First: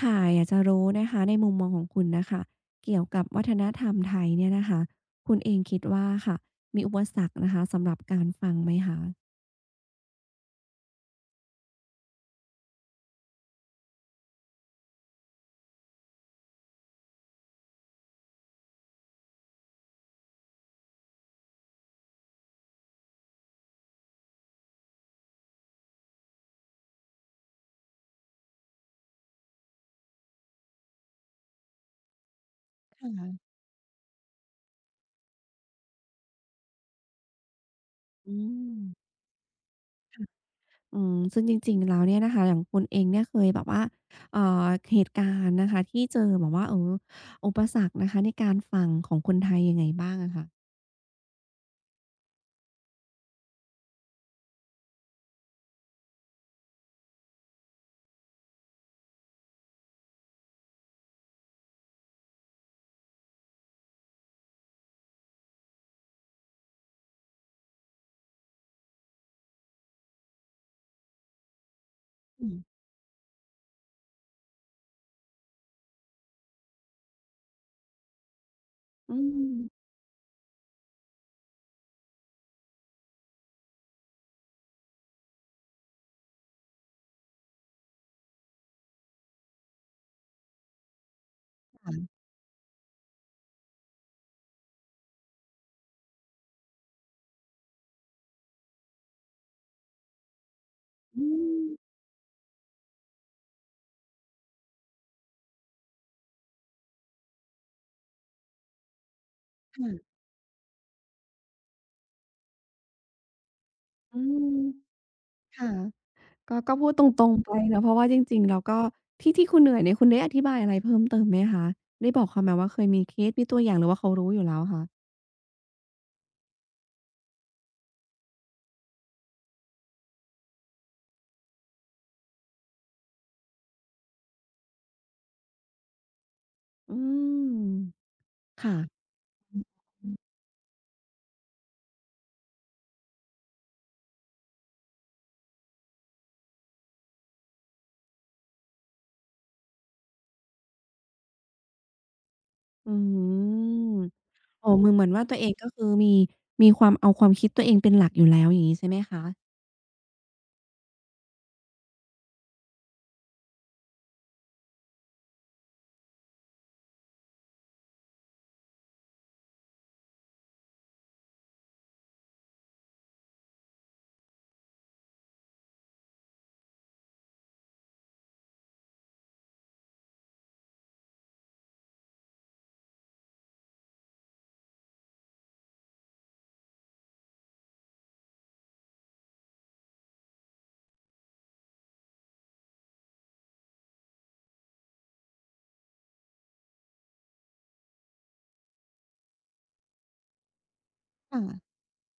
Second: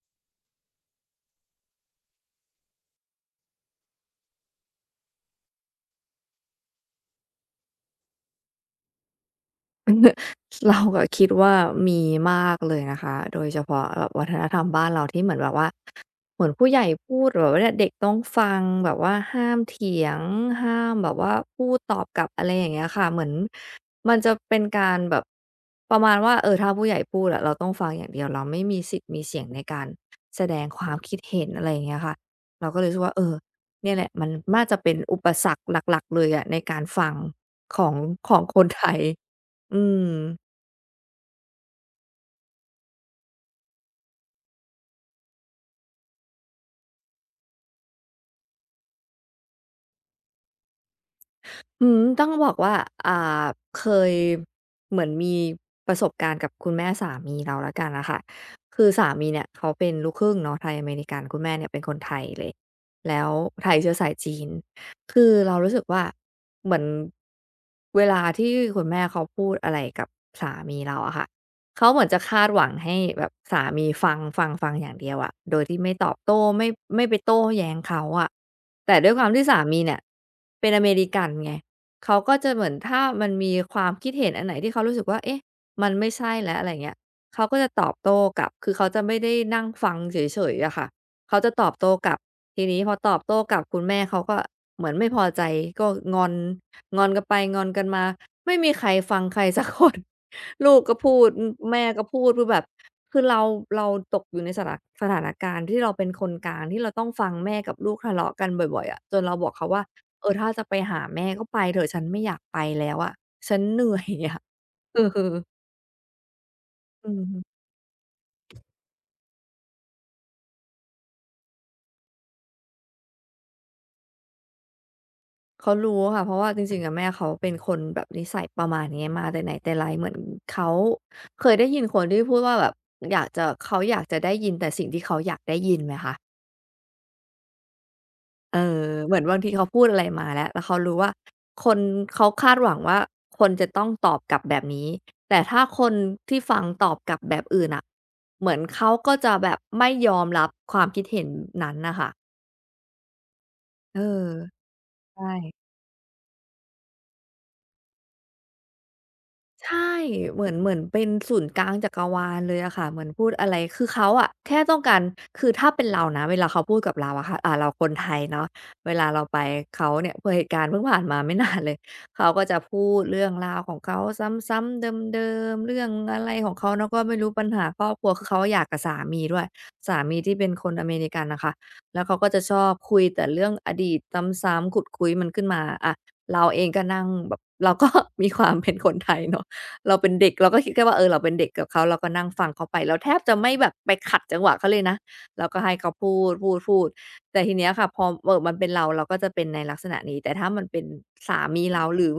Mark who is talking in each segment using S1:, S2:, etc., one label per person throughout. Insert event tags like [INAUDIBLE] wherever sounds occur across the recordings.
S1: ค่ะอยากจะรู้นะคะในมุมมองของคุณนะคะเกี่ยวกับวัฒนธรรมไทยเนี่ยนะคะคุณเองคิดว่าค่ะมีอุปสรรคนะคะสำหรับการฟังไหมคะ
S2: เราก็คิดว่ามีมากเลยนะคะ โดยเฉพาะแบบวัฒนธรรมบ้านเราที่เหมือนแบบว่าเหมือนผู้ใหญ่พูดแบบว่าเนี่ยเด็กต้องฟังแบบว่าห้ามเถียงห้ามแบบว่าพูดตอบกลับอะไรอย่างเงี้ยค่ะเหมือนมันจะเป็นการแบบประมาณว่าเออถ้าผู้ใหญ่พูดอะเราต้องฟังอย่างเดียวเราไม่มีสิทธิ์มีเสียงในการแสดงความคิดเห็นอะไรอย่างเงี้ยค่ะเราก็เลยรู้สึกว่าเออ
S1: ค่ะ
S2: เนี่ยแหละมันน่าจะเป็นอุปสรรคหลักๆเลยอะในการฟังของข
S1: อื
S2: องคน
S1: ม
S2: ไทยอืม
S1: อืมซึ่งจริงๆแล้วเนี่ยนะคะอย่างคุณเองเนี่ยเคยแบบว่าเอ่อเหตุการณ์นะคะที่เจอแบบว่าเอออุปสรรคนะคะในการฟังของคนไทยยังไงบ้างอะคะ
S2: อืมต้องบอกว่าอ่าเคยเหมือนมีประสบการณ์กับคุณแม่สามีเราแล้วกันอะค่ะคือสามีเนี่ยเขาเป็นลูกครึ่งเนาะไทยอเมริกันคุณแม่เนี่ยเป็นคนไทยเลยแล้วไทยเชื้อสายจีนคือเรารู้สึกว่าเหมือนเวลาที่คุณแม่เขาพูดอะไรกับสามีเราอะค่ะเขาเหมือนจะคา
S1: อื
S2: ด
S1: ม
S2: หวังให้แบบสามีฟังฟังฟังอย่างเดียวอะโดยที่ไม่ตอบโต้ไม่ไปโต้แย้งเขาอะแต่ด้วย
S1: อื
S2: ความที่สามี
S1: ม
S2: เนี่ยเป็นอเมริกันไง เขาก็จะเหมือนถ้ามันมีความคิดเห็นอันไหนที่เขารู้สึกว่าเอ๊ะมันไม่ใช่แล้วอะไรเงี้ยเขาก็จะตอบโต้กลับคือเขาจะไม่ได้นั่งฟังเฉยๆอะค่ะเขาจะตอบโต้ก
S1: ค่ะ
S2: ลับทีนี้พอตอบโต้กลับคุณแม่เขาก็เหมือนไม่พอใจก็งอนงอนกันไปงอนกันมาไม่มีใครฟังใครสักคน [LAUGHS] ลูกก็พู
S1: อื
S2: ดอือ
S1: ม
S2: แม่ก็พูดคือแบบคือเราตกอยู่ในสถานะสถานการณ์ที่เราเป็นคนกลางที่เราต้องฟังแม่กับลูกทะเลาะกันบ่อยๆอะจนเราบอกเขาว่า
S1: ค่ะ
S2: เออถ้าจะไปหาแม่ก็ไปเถอะฉันไม่อยากไปแล้วอะฉันเหนื่อย
S1: อื
S2: อะ
S1: ม
S2: [LAUGHS] เออ
S1: ค่ะ ก็พูดต
S2: อื
S1: รงๆไป
S2: ม
S1: เนาะเพราะว่าจริงๆแล้วก็ที่คุณเหนื่อยเนี่ยคุณได้อธิบายอะไรเพิ่มเติมไหมคะได้บอกเขาไหมว่าเคยมีเคสมีตัวอย่างหรือว่าเขารู้อยู่แล้วคะ
S2: เขารู้ค่ะเพราะว่าจริงๆอะแม่เขาเป็นคนแบบนิสัยประมาณนี้มาแต่ไหนแต่ไรเหมือนเขาเคยได้ยินคนที่พูดว่าแบบอยากจะเขาอยากจะได้ยินแต่สิ่งที่เขาอยากได้ยินไหมคะ
S1: อืม
S2: เอ
S1: ค่ะ
S2: อเหมือนบางทีเขาพูดอะไรมาแล้วเขารู้ว่าคนเขาคาดหวังว่าคนจะต้องตอบกลับแบบนี้แต่ถ้าคนที่ฟังตอบกลับแบบอื่นน่ะเหมือนเขาก็จะแบบไม่ยอมรับความคิดเห็นนั้นน่ะค่ะ
S1: อืม
S2: เออ
S1: อ๋อเหมือนว่า
S2: ใช่
S1: ตัวเองก็คือมีความเอาความคิดตัวเองเป็นหลักอยู่แล้วอย่างงี้ใช่ไหมคะ
S2: ใช่เหมือนเป็นศูนย์กลางจักรวาลเลยอะค่ะเหมือนพูดอะไรคือเขาอะแค่ต้องการคือถ้าเป็นเรานะเวลาเขาพูดกับเราอะค่ะอ่าเราคนไทยเนาะเวลาเราไปเขาเนี่ยพอเหตุการณ์เพิ่งผ่านมาไม่นานเลย [LAUGHS] เขาก็จะพูดเรื่องราวของเขาซ้ำๆเดิมๆเรื่องอะไรของเขาเนาะก็ไม่รู้ปัญหาครอบครัวคือเขาหย่ากับสามีด้วยสามีที่เป็นคนอเมริกันน่ะค่ะแล้วเขาก็จะชอบคุยแต่เรื่องอดีตซ้ำๆขุดคุ้ยมันขึ้นมาอะเราเองก็นั่งแบบเราก็ [LAUGHS] มีความเป็นคนไทยเนาะ เราเป็นเด็กเราก็คิดแค่ว่าเออเราเป็นเด็กกับเขาเราก็นั่งฟังเขาไปเราแทบจะไม่แบบไปขัดจังหวะเขาเลยนะเราก็ให้เขาพูดๆๆแต่ทีเนี้ยค่ะพอมันเป็นเราเราก็จะเป็นในลักษณะนี้แต่ถ้ามันเป็นสามี
S1: ค่ะ
S2: เราหรือ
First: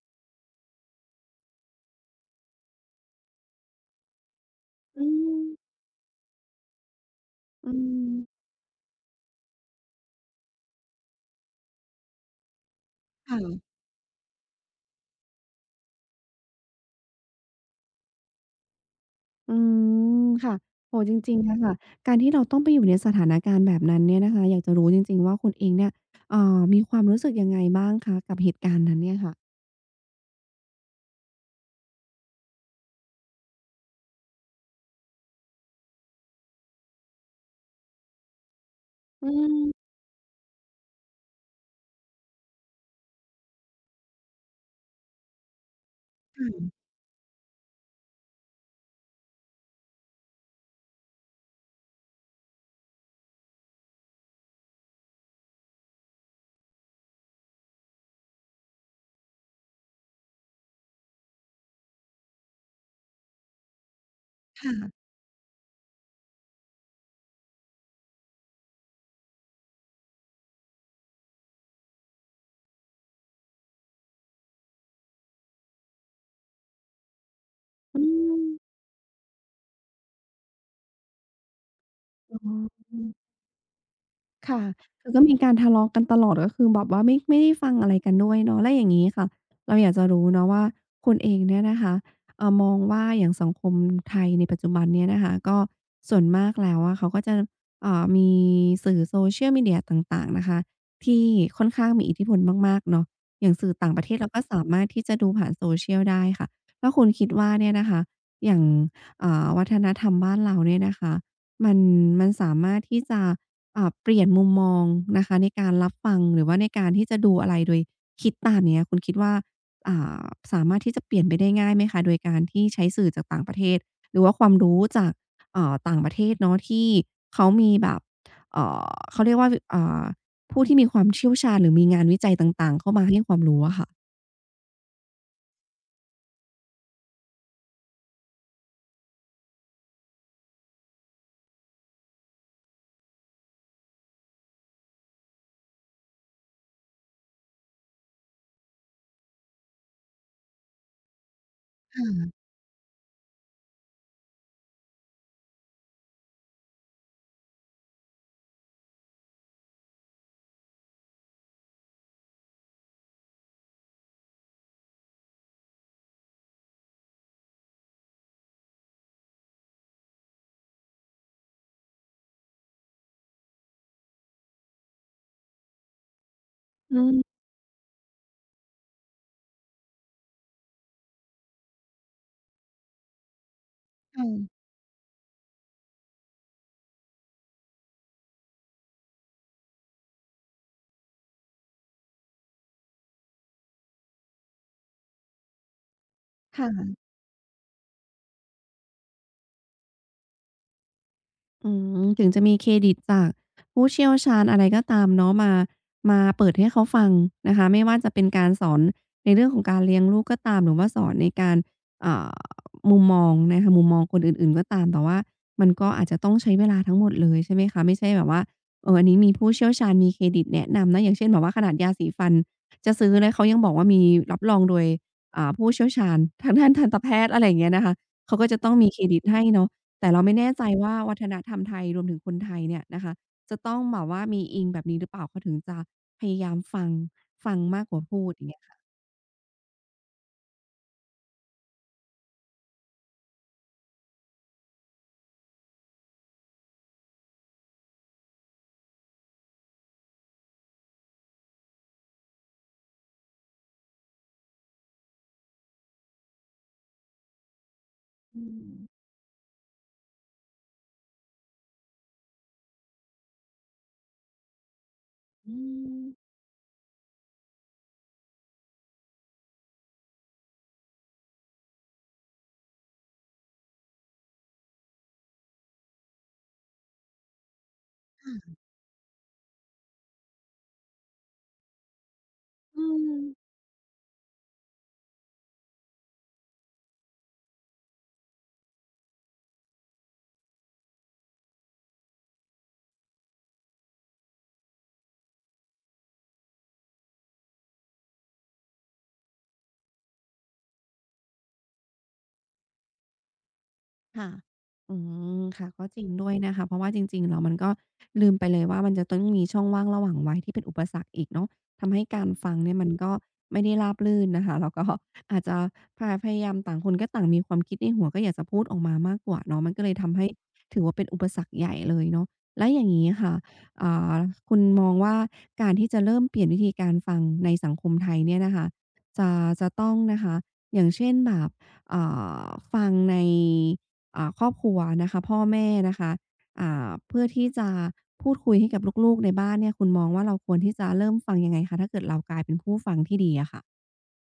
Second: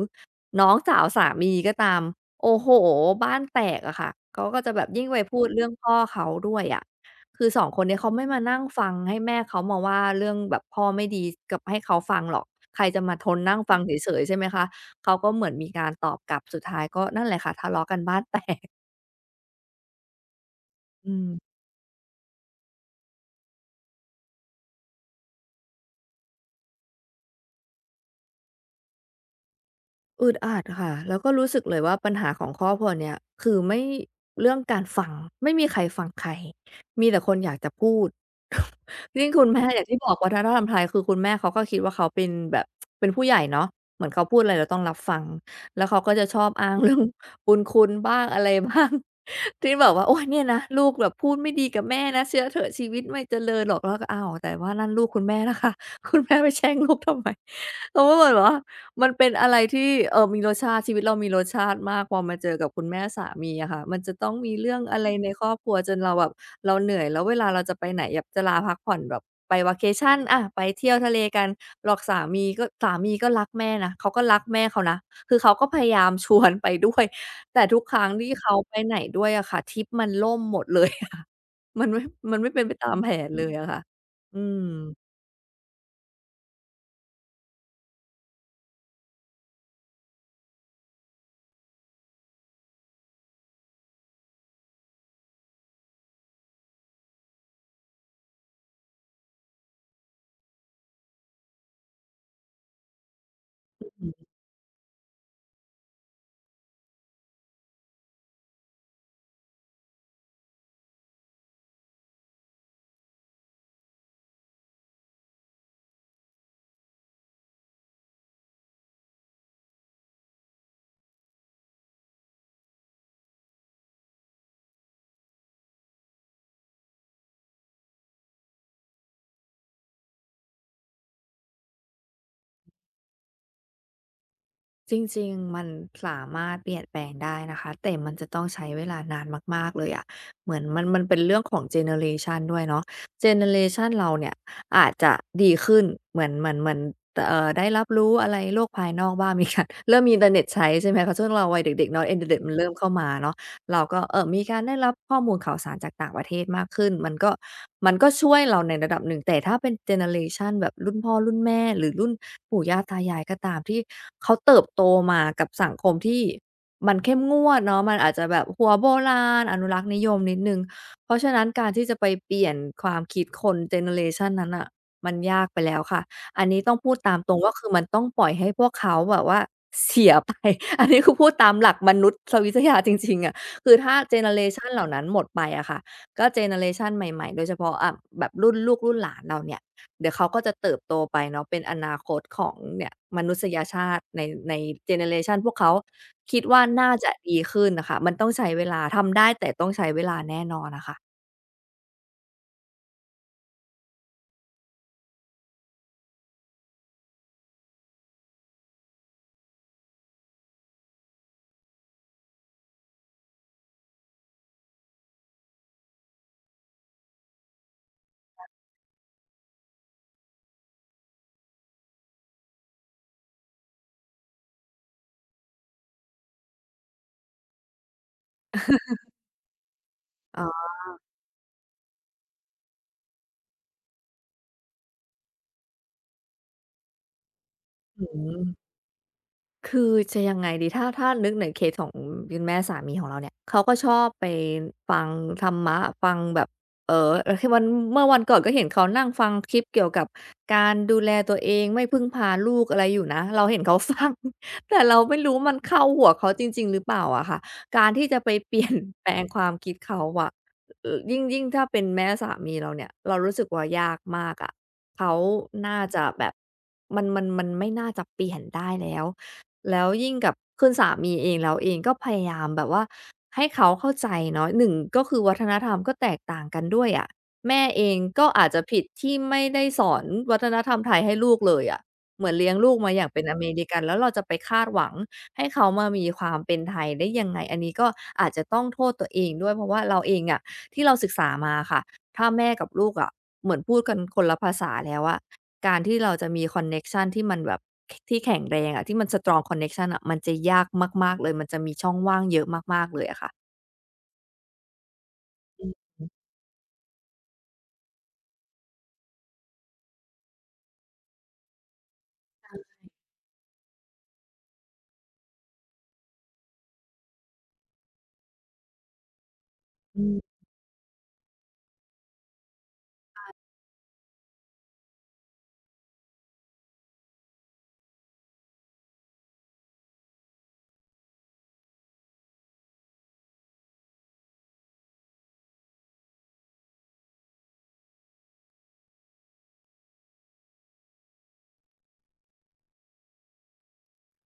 S2: น้องสาวสามีก็ตามโอ้โฮบ้านแตกอะค่ะเขาก็จะแบบยิ่
S1: อื
S2: งไปพู
S1: ม
S2: ดเรื่องพ่อเขาด้วยอะคือสอง
S1: อื
S2: คนเนี้ย
S1: ม
S2: เขาไม่มานั่งฟังให้แม่เขามาว่าเรื่องแบบพ่อไม่ดีกับให้เขาฟังหรอกใครจะมาทนนั่ง
S1: ค่ะ
S2: ฟังเฉยๆใช่ไหมคะ เขาก็เหมือนมีการตอบกลับสุดท้ายก็นั่นแหละค่ะทะเลาะกันบ้าน [LAUGHS] แตก
S1: อืมค่ะโอ้โฮ
S2: อื
S1: จ
S2: ม
S1: ริงๆอะค่ะการที่เราต้องไปอยู่ในสถานการณ์แบบนั้นเนี่ยนะคะอยากจะรู้จริงๆว่าคุณเองเนี่ยเอ่อมีความรู้สึกยังไงบ้างคะกับเหตุการณ์นั้นเนี่ยค่ะ
S2: อึดอัดค่ะแล้วก็รู้สึกเลยว่าปัญหาของครอบครัวเนี่ยคือไม่เรื่องการฟังไม่มีใครฟังใครมีแต่คนอยากจะพูด [LAUGHS]
S1: อื
S2: ยิ่งคุณแม่
S1: ม
S2: อย่างที่บอกวัฒนธรรมไทยคือคุณแม่เขาก็คิดว่าเขาเป็นแบบเป็นผู้ใหญ่เนาะเหมือนเขาพูดอะไรเราต้องรับฟังแล้วเขาก็จะชอบ
S1: ค่ะ
S2: อ้าง [LAUGHS] เรื่องบุญคุณบ้างอะไรบ้าง [LAUGHS] ที่แบบว่าโอ้ยเนี่ยนะลูกแบบพูดไม่ดีกับแม่นะเชื่อเถอะชีวิตไม่เจริญหรอกแล้วก็อ้าวแต่ว่านั่นลูกคุณแม่นะคะ [LAUGHS] คุณแม่ไปแช่งลูกทำไมเขาก็เหมือนว่า มันเป็นอะไรที่มีรสชาติชีวิตเรามีรสชาติมากพอมาเจอกับคุณแม่สามีอะค่ะมันจะต้องมีเรื่องอะ
S1: ค่ะ
S2: ไรในครอบครัวจนเราแบบเราเหนื่อยแล้วเวลาเราจะไปไหนแบบจะลาพักผ่อนแบบไป Vacation อะไปเที่ยวทะเลกันหลอกสามีก็รักแม่นะเขาก็รักแม่เขานะคือเขาก็พยายามชวนไปด้วยแต่ทุกค
S1: อื
S2: รั้งที่
S1: ม
S2: เขาไปไหนด้วยอะค่ะทริปมันล่มหมดเลยค่ะ [LAUGHS] มันไม่มั
S1: อ๋
S2: นไม่เป็นไปตามแผ
S1: อ
S2: นเลยอะค่ะอืม
S1: ค่ะคือก็มีการทะเลาะกันตลอดก็คือแบบว่าไม่ได้ฟังอะไรกันด้วยเนาะแล้วอย่างงี้ค่ะเราอยากจะรู้เนาะว่าคุณเองเนี่ยนะคะมองว่าอย่างสังคมไทยในปัจจุบันเนี่ยนะคะก็ส่วนมากแล้วอะเขาก็จะมีสื่อ Social Media ต่างๆนะคะที่ค่อนข้างมีอิทธิพลมากๆเนาะอย่างสื่อต่างประเทศเราก็สามารถที่จะดูผ่าน Social ได้ค่ะแล้วคุณคิดว่าเนี่ยนะคะอย่างวัฒนธรรมบ้านเราเนี่ยนะคะมันมันสามารถที่จะ เปลี่ยนมุมมองนะคะในการรับฟังหรือว่าในการที่จะดูอะไรโดยคิดตามเนี้ยคุณคิดว่าอ่าสามารถที่จะเปลี่ยนไปได้ง่ายไหมคะโดยการที่ใช้สื่อจากต่างประเทศหรือว่าความรู้จากต่างประเทศเนาะที่เขามีแบบเขาเรียกว่าวอ่าผู้ที่มีความเชี่ยวชาญหรือมีงานวิจัยต่างๆเข้ามาให้ความรู้อะค่ะ
S2: จริงๆมันสามารถเปลี่ยนแปลงได้นะคะแต่มันจะต้องใช้เวลานานมากๆเลยอะเหมือนมันเป็นเรื่องของเจเนอเรชันด้วยเนาะเจเนอเรชันเราเนี่ยอาจจะดีขึ้นเหมือนได้รับรู้อะไรโลกภายนอกบ้าง [LAUGHS] มีการเริ่มมีอินเทอร์เน็ตใช้ใช่ไหมคะช่วงเราวัยเด็กๆเนาะอินเทอร์เน็ตมันเริ่มเข้ามาเนาะ เราก็เออมีการได้รับข้อมูลข่าวสารจากต่างประเทศมากขึ้นมันก็ช่วยเราในระดับหนึ่ง แต่ถ้าเป็นเจเนอเรชันแบบรุ่นพ่อรุ่นแม่หรือรุ่นปู่ย่าตายายก็ตามที่เขาเติบโตมากับสังคมที่มันเข้มงวดเนาะมันอาจจะแบบหัวโบราณอนุรักษ์นิยมนิดนึง เพราะฉะนั้นการที่จะไปเปลี่ยนความคิดคนเจเนอเรชันนั้นอะมันยากไปแล้วค่ะอันนี้ต้องพูด
S1: อื
S2: ตามตรง
S1: ม
S2: ว่าคือมันต้องปล่อยให้พวกเขาแบบว่าเสียไป [LAUGHS] อันนี้คือพูดตามหลักมนุษยวิทยาจริงๆอะ คือถ้าเจเนอเร
S1: ค่ะ
S2: ชันเหล่านั้นหมดไปอะค่ะก็เจเนอเรชันใหม่ๆโดยเฉพาะแบบรุ่นลูกรุ่นหลานเราเนี่ยเดี๋ยวเขาก็จะเติบโตไปเนาะเป็นอนาคตของเนี่ยมนุษยชาติในเจเนอเรชันพวกเขาคิดว่าน่า
S1: ค่ะ
S2: จะดีขึ้นน่ะค่ะมันต้องใช้เวลาทำได้แต่ต้องใช้เวลาแน่นอนอะค่ะ
S1: อืมถึงจะมีเครดิตจากผู้เชี่ยวชาญอะไรก็ตามเนาะมาเปิดให้เขาฟังนะคะไม่ว่าจะเป็นการสอนในเรื่องของการเลี้ยงลูกก็ตามหรือว่าสอนในการอ่ามุมมองนะคะมุมมองคนอื่นๆก็ตามแต่ว่ามันก็อาจจะต้องใช้เวลาทั้งหมดเลยใช่ไหมคะไม่ใช่แบบว่าเอออันนี้มีผู้เชี่ยวชาญมีเครดิตแนะนำนะอย่างเช่นแบบว่าขนาดยาสีฟันจะซื้อแล้วเขายังบอกว่ามีรับรองโดยผู้เชี่ยวชาญทางด้านทันตแพทย์อะไรอย่างเงี้ยนะคะเขาก็จะต้องมีเครดิตให้เนาะ แต่เราไม่
S2: อื
S1: แน่ใจ
S2: อ
S1: ว่าวัฒนธรรมไทยรวมถึงคนไทยเนี่ยนะคะจะต้องแบบว่ามีอิงแบบนี้หรือเปล่าเขาถึงจะพยายามฟังฟังมากกว่า
S2: ฮึ
S1: พูดอย่างเงี้ยค่ะ
S2: คือจะยังไงดีถ้านึกในเคสของคุณแม่สามีของเราเนี่ยเขาก็ชอบไปฟังธรรมะฟังแบบเออคือวันเมื่อวันก่อนก็เห็นเขานั่งฟังคลิปเกี่ยวกับการดูแลตัวเองไม่พึ่งพาลูกอะไรอยู่นะเราเห็นเขาฟัง [LAUGHS] แต่เราไม่รู้มันเข้าหัวเขาจริงๆหรือเปล่าอะค่ะการที่จะไป
S1: อื
S2: เปลี่ย
S1: ม
S2: นแปลงความคิดเขาอะยิ่งถ้าเป็นแม่สามีเราเนี่ยเรารู้สึกว่ายากมากอะเขา
S1: อื
S2: น่า
S1: ม
S2: จะแบบมันไม่น่าจะเปลี่ยนได้แล้ว แล้วยิ่งกับคุณสามีเองเราเองก็พยายามแบบว่าให้เขาเข้าใจเนาะหนึ่งก็คือวัฒนธรรมก็แตกต่างกันด้วยอะแม่เองก็อาจจะผิดที่ไม่ได้สอนวัฒนธรรมไทยให้ลูกเลยอะเหมือนเลี้ยงลูก
S1: อื
S2: มาอย่างเป็
S1: ม
S2: นอเมริกันแล้วเราจะไปคาดหวังให้เขามามีความเป็นไทยได้ยังไงอันนี้ก็อาจจะต้องโทษตัวเองด้วยเพราะว่าเราเองอะที่เราศึกษามาค่ะถ้าแม่กับลูกอะเหมือนพูดกันคนละภาษาแล้วอะ การที่เราจะมีคอนเน็กชันที่มันแบบที่แข็งแรงอะที่มันสตรองคอนเน็กชันอะมันจะยากมากๆเลยมันจะมีช่องว่างเยอะมากๆเลยอะค่ะ
S1: ค่ะอืม
S2: อื
S1: ค่ะ
S2: อ
S1: ก็จ
S2: ฮึ
S1: ริงด้วยนะคะเพราะว่าจริงๆแล้วมันก็ลืมไปเลยว่ามันจะต้องมีช่องว่างระหว่างวัยที่เป็นอุปสรรคอีกเนาะทำให้การฟังเนี่ยมันก็ไม่ได้ราบรื่นนะคะแล้วก็ [LAUGHS] อาจจะพยายามต่างคนก็ต่างมีความคิดในหัวก็อยากจะพูดออกมามากกว่าเนาะมันก็เลย
S2: อื
S1: ทำให้
S2: ม
S1: ถือว่าเป็นอุปสรรคใหญ่เลยเนาะแล้วอย่างงี้ค่ะอ่าคุณมองว่าการที่จะเริ่มเปลี่ยนวิธีการฟังในสังคมไทยเนี่ยนะคะจะจะต้องนะคะอย่างเช่นแบบอ่าฟังใน ครอบครัวนะคะพ่อแม่นะคะเพื่อที่จะพูดคุยให้กับลูกๆในบ้านเนี่ยคุณมองว่าเราควรที่จะเริ่มฟังยังไงคะถ้าเกิดเรากลายเป็นผู้ฟังที่ดีอะค่ะ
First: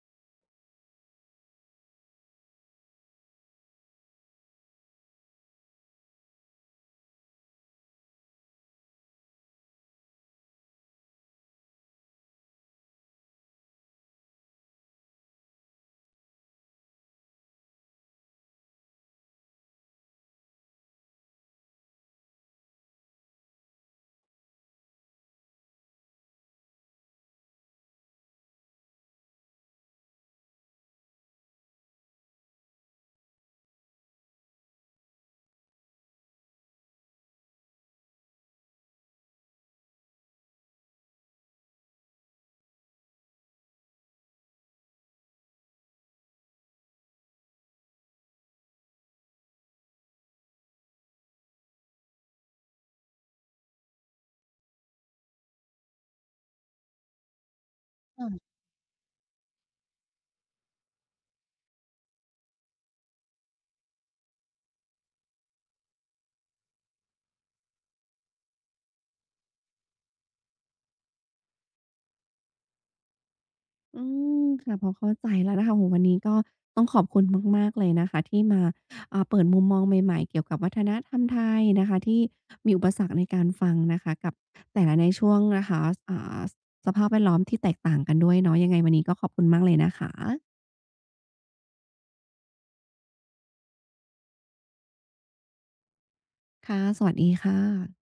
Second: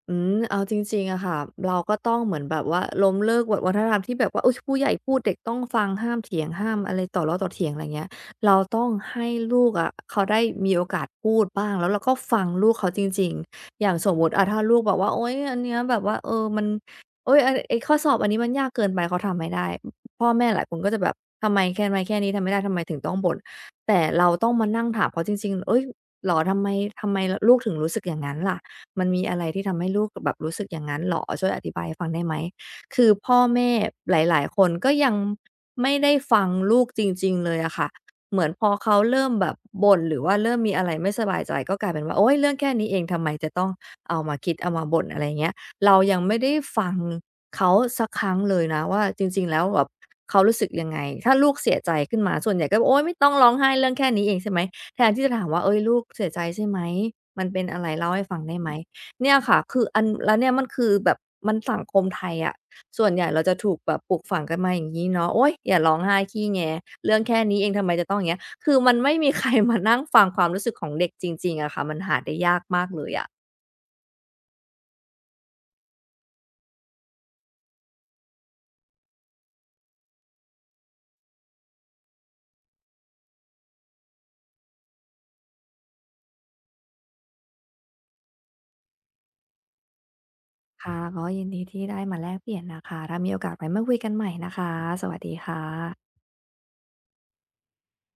S2: อืมเอาจริงๆอะค่ะเราก็ต้องเหมือนแบบว่าล้มเลิกวัฒนธรรมที่แบบว่าอุ๊ยผู้ใหญ่พูดเด็กต้องฟังห้ามเถียงห้ามอะไรต่อล้อต่อเถียงอะไรเงี้ยเราต้องให้ลูกอะเขาได้มีโอกาสพูดบ้างแล้วเราก็ฟังลูกเขาจริงๆอย่างสมมุติอะถ้าลูกบอกว่าโอ๊ยอันเนี้ยแบบว่าเออมันโอ๊ยอันไอ้ข้อสอบอันนี้มันยากเกินไปเขาทำไม่ได้พ่อแม่หลายคนก็จะแบบทำไมแค่นี้ทำไม่ได้ทำไมถึงต้องบ่นแต่เราต้องมานั่งถามเขาจริงๆเฮ้ยเหรอทำไมทำไมลลูกถึงรู้สึกอย่างงั้นล่ะ มันมีอะไรที่ทำให้ลูกแบบรู้สึกอย่างนั้นเหรอช่วยอธิบายให้ฟังได้ไหมคือพ่อแม่หลายๆคนก็ยังไม่ได้ฟังลูกจริงๆเลยอะค่ะเหมือนพอเขาเริ่มแบบบ่นหรือว่าเริ่มมีอะไรไม่สบายใจก็กลายเป็นว่าโอ๊ยเรื่องแค่นี้เองทำไมจะต้องเอามาคิดเอามาบ่นอะไรอย่างเงี้ยเรายังไม่ได้ฟังเขาสักครั้งเลยนะว่าจริงๆแล้วแบบเขารู้สึกยังไงถ้าลูกเสียใจขึ้นมาส่วนใหญ่ก็โอ๊ยไม่ต้องร้องไห้เรื่องแค่นี้เองใช่ไหมแทนที่จะถามว่าเฮ้ยลูกเสียใจใช่ไหมมันเป็นอะไรเล่าให้ฟังได้ไหม เนี่ยค่ะคืออันแล้วเนี่ยมันคือแบบมันสังคมไทยอะส่วนใหญ่เราจะถูกแบบปลูกฝังกันมาอย่างงี้เนาะโอ๊ยอย่าร้องไห้ขี้แงเรื่องแค่นี้เองทำไมจะต้องอย่างเงี้ยคือมันไม่มีใครมานั่งฟังความรู้สึกของเด็กจริงๆอะค่ะมันหาได้ยากมากเลยอะ
S1: อืมค่ะพอเข้าใจแล้วนะคะโอวันนี้ก็ต้องขอบคุณมากๆเลยนะคะที่มาเปิดมุมมองใหม่ๆเกี่ยวกับวัฒนธรรมไทยนะคะที่มีอุปสรรคในการฟังนะคะกับแต่ละในช่วงนะคะอ่าสภาพแวดล้อมที่แตกต่างกันด้วยเนาะยังไงวันนี้ก็ขอบคุณมากเลยนะคะ
S2: ค่ะก็ยินดีที่ได้มาแลกเปลี่ยนนะคะถ้ามีโอกาสไว้มาคุยกันใหม่นะคะสวัสดีค่ะ
S1: ค่ะสวัสดีค่ะ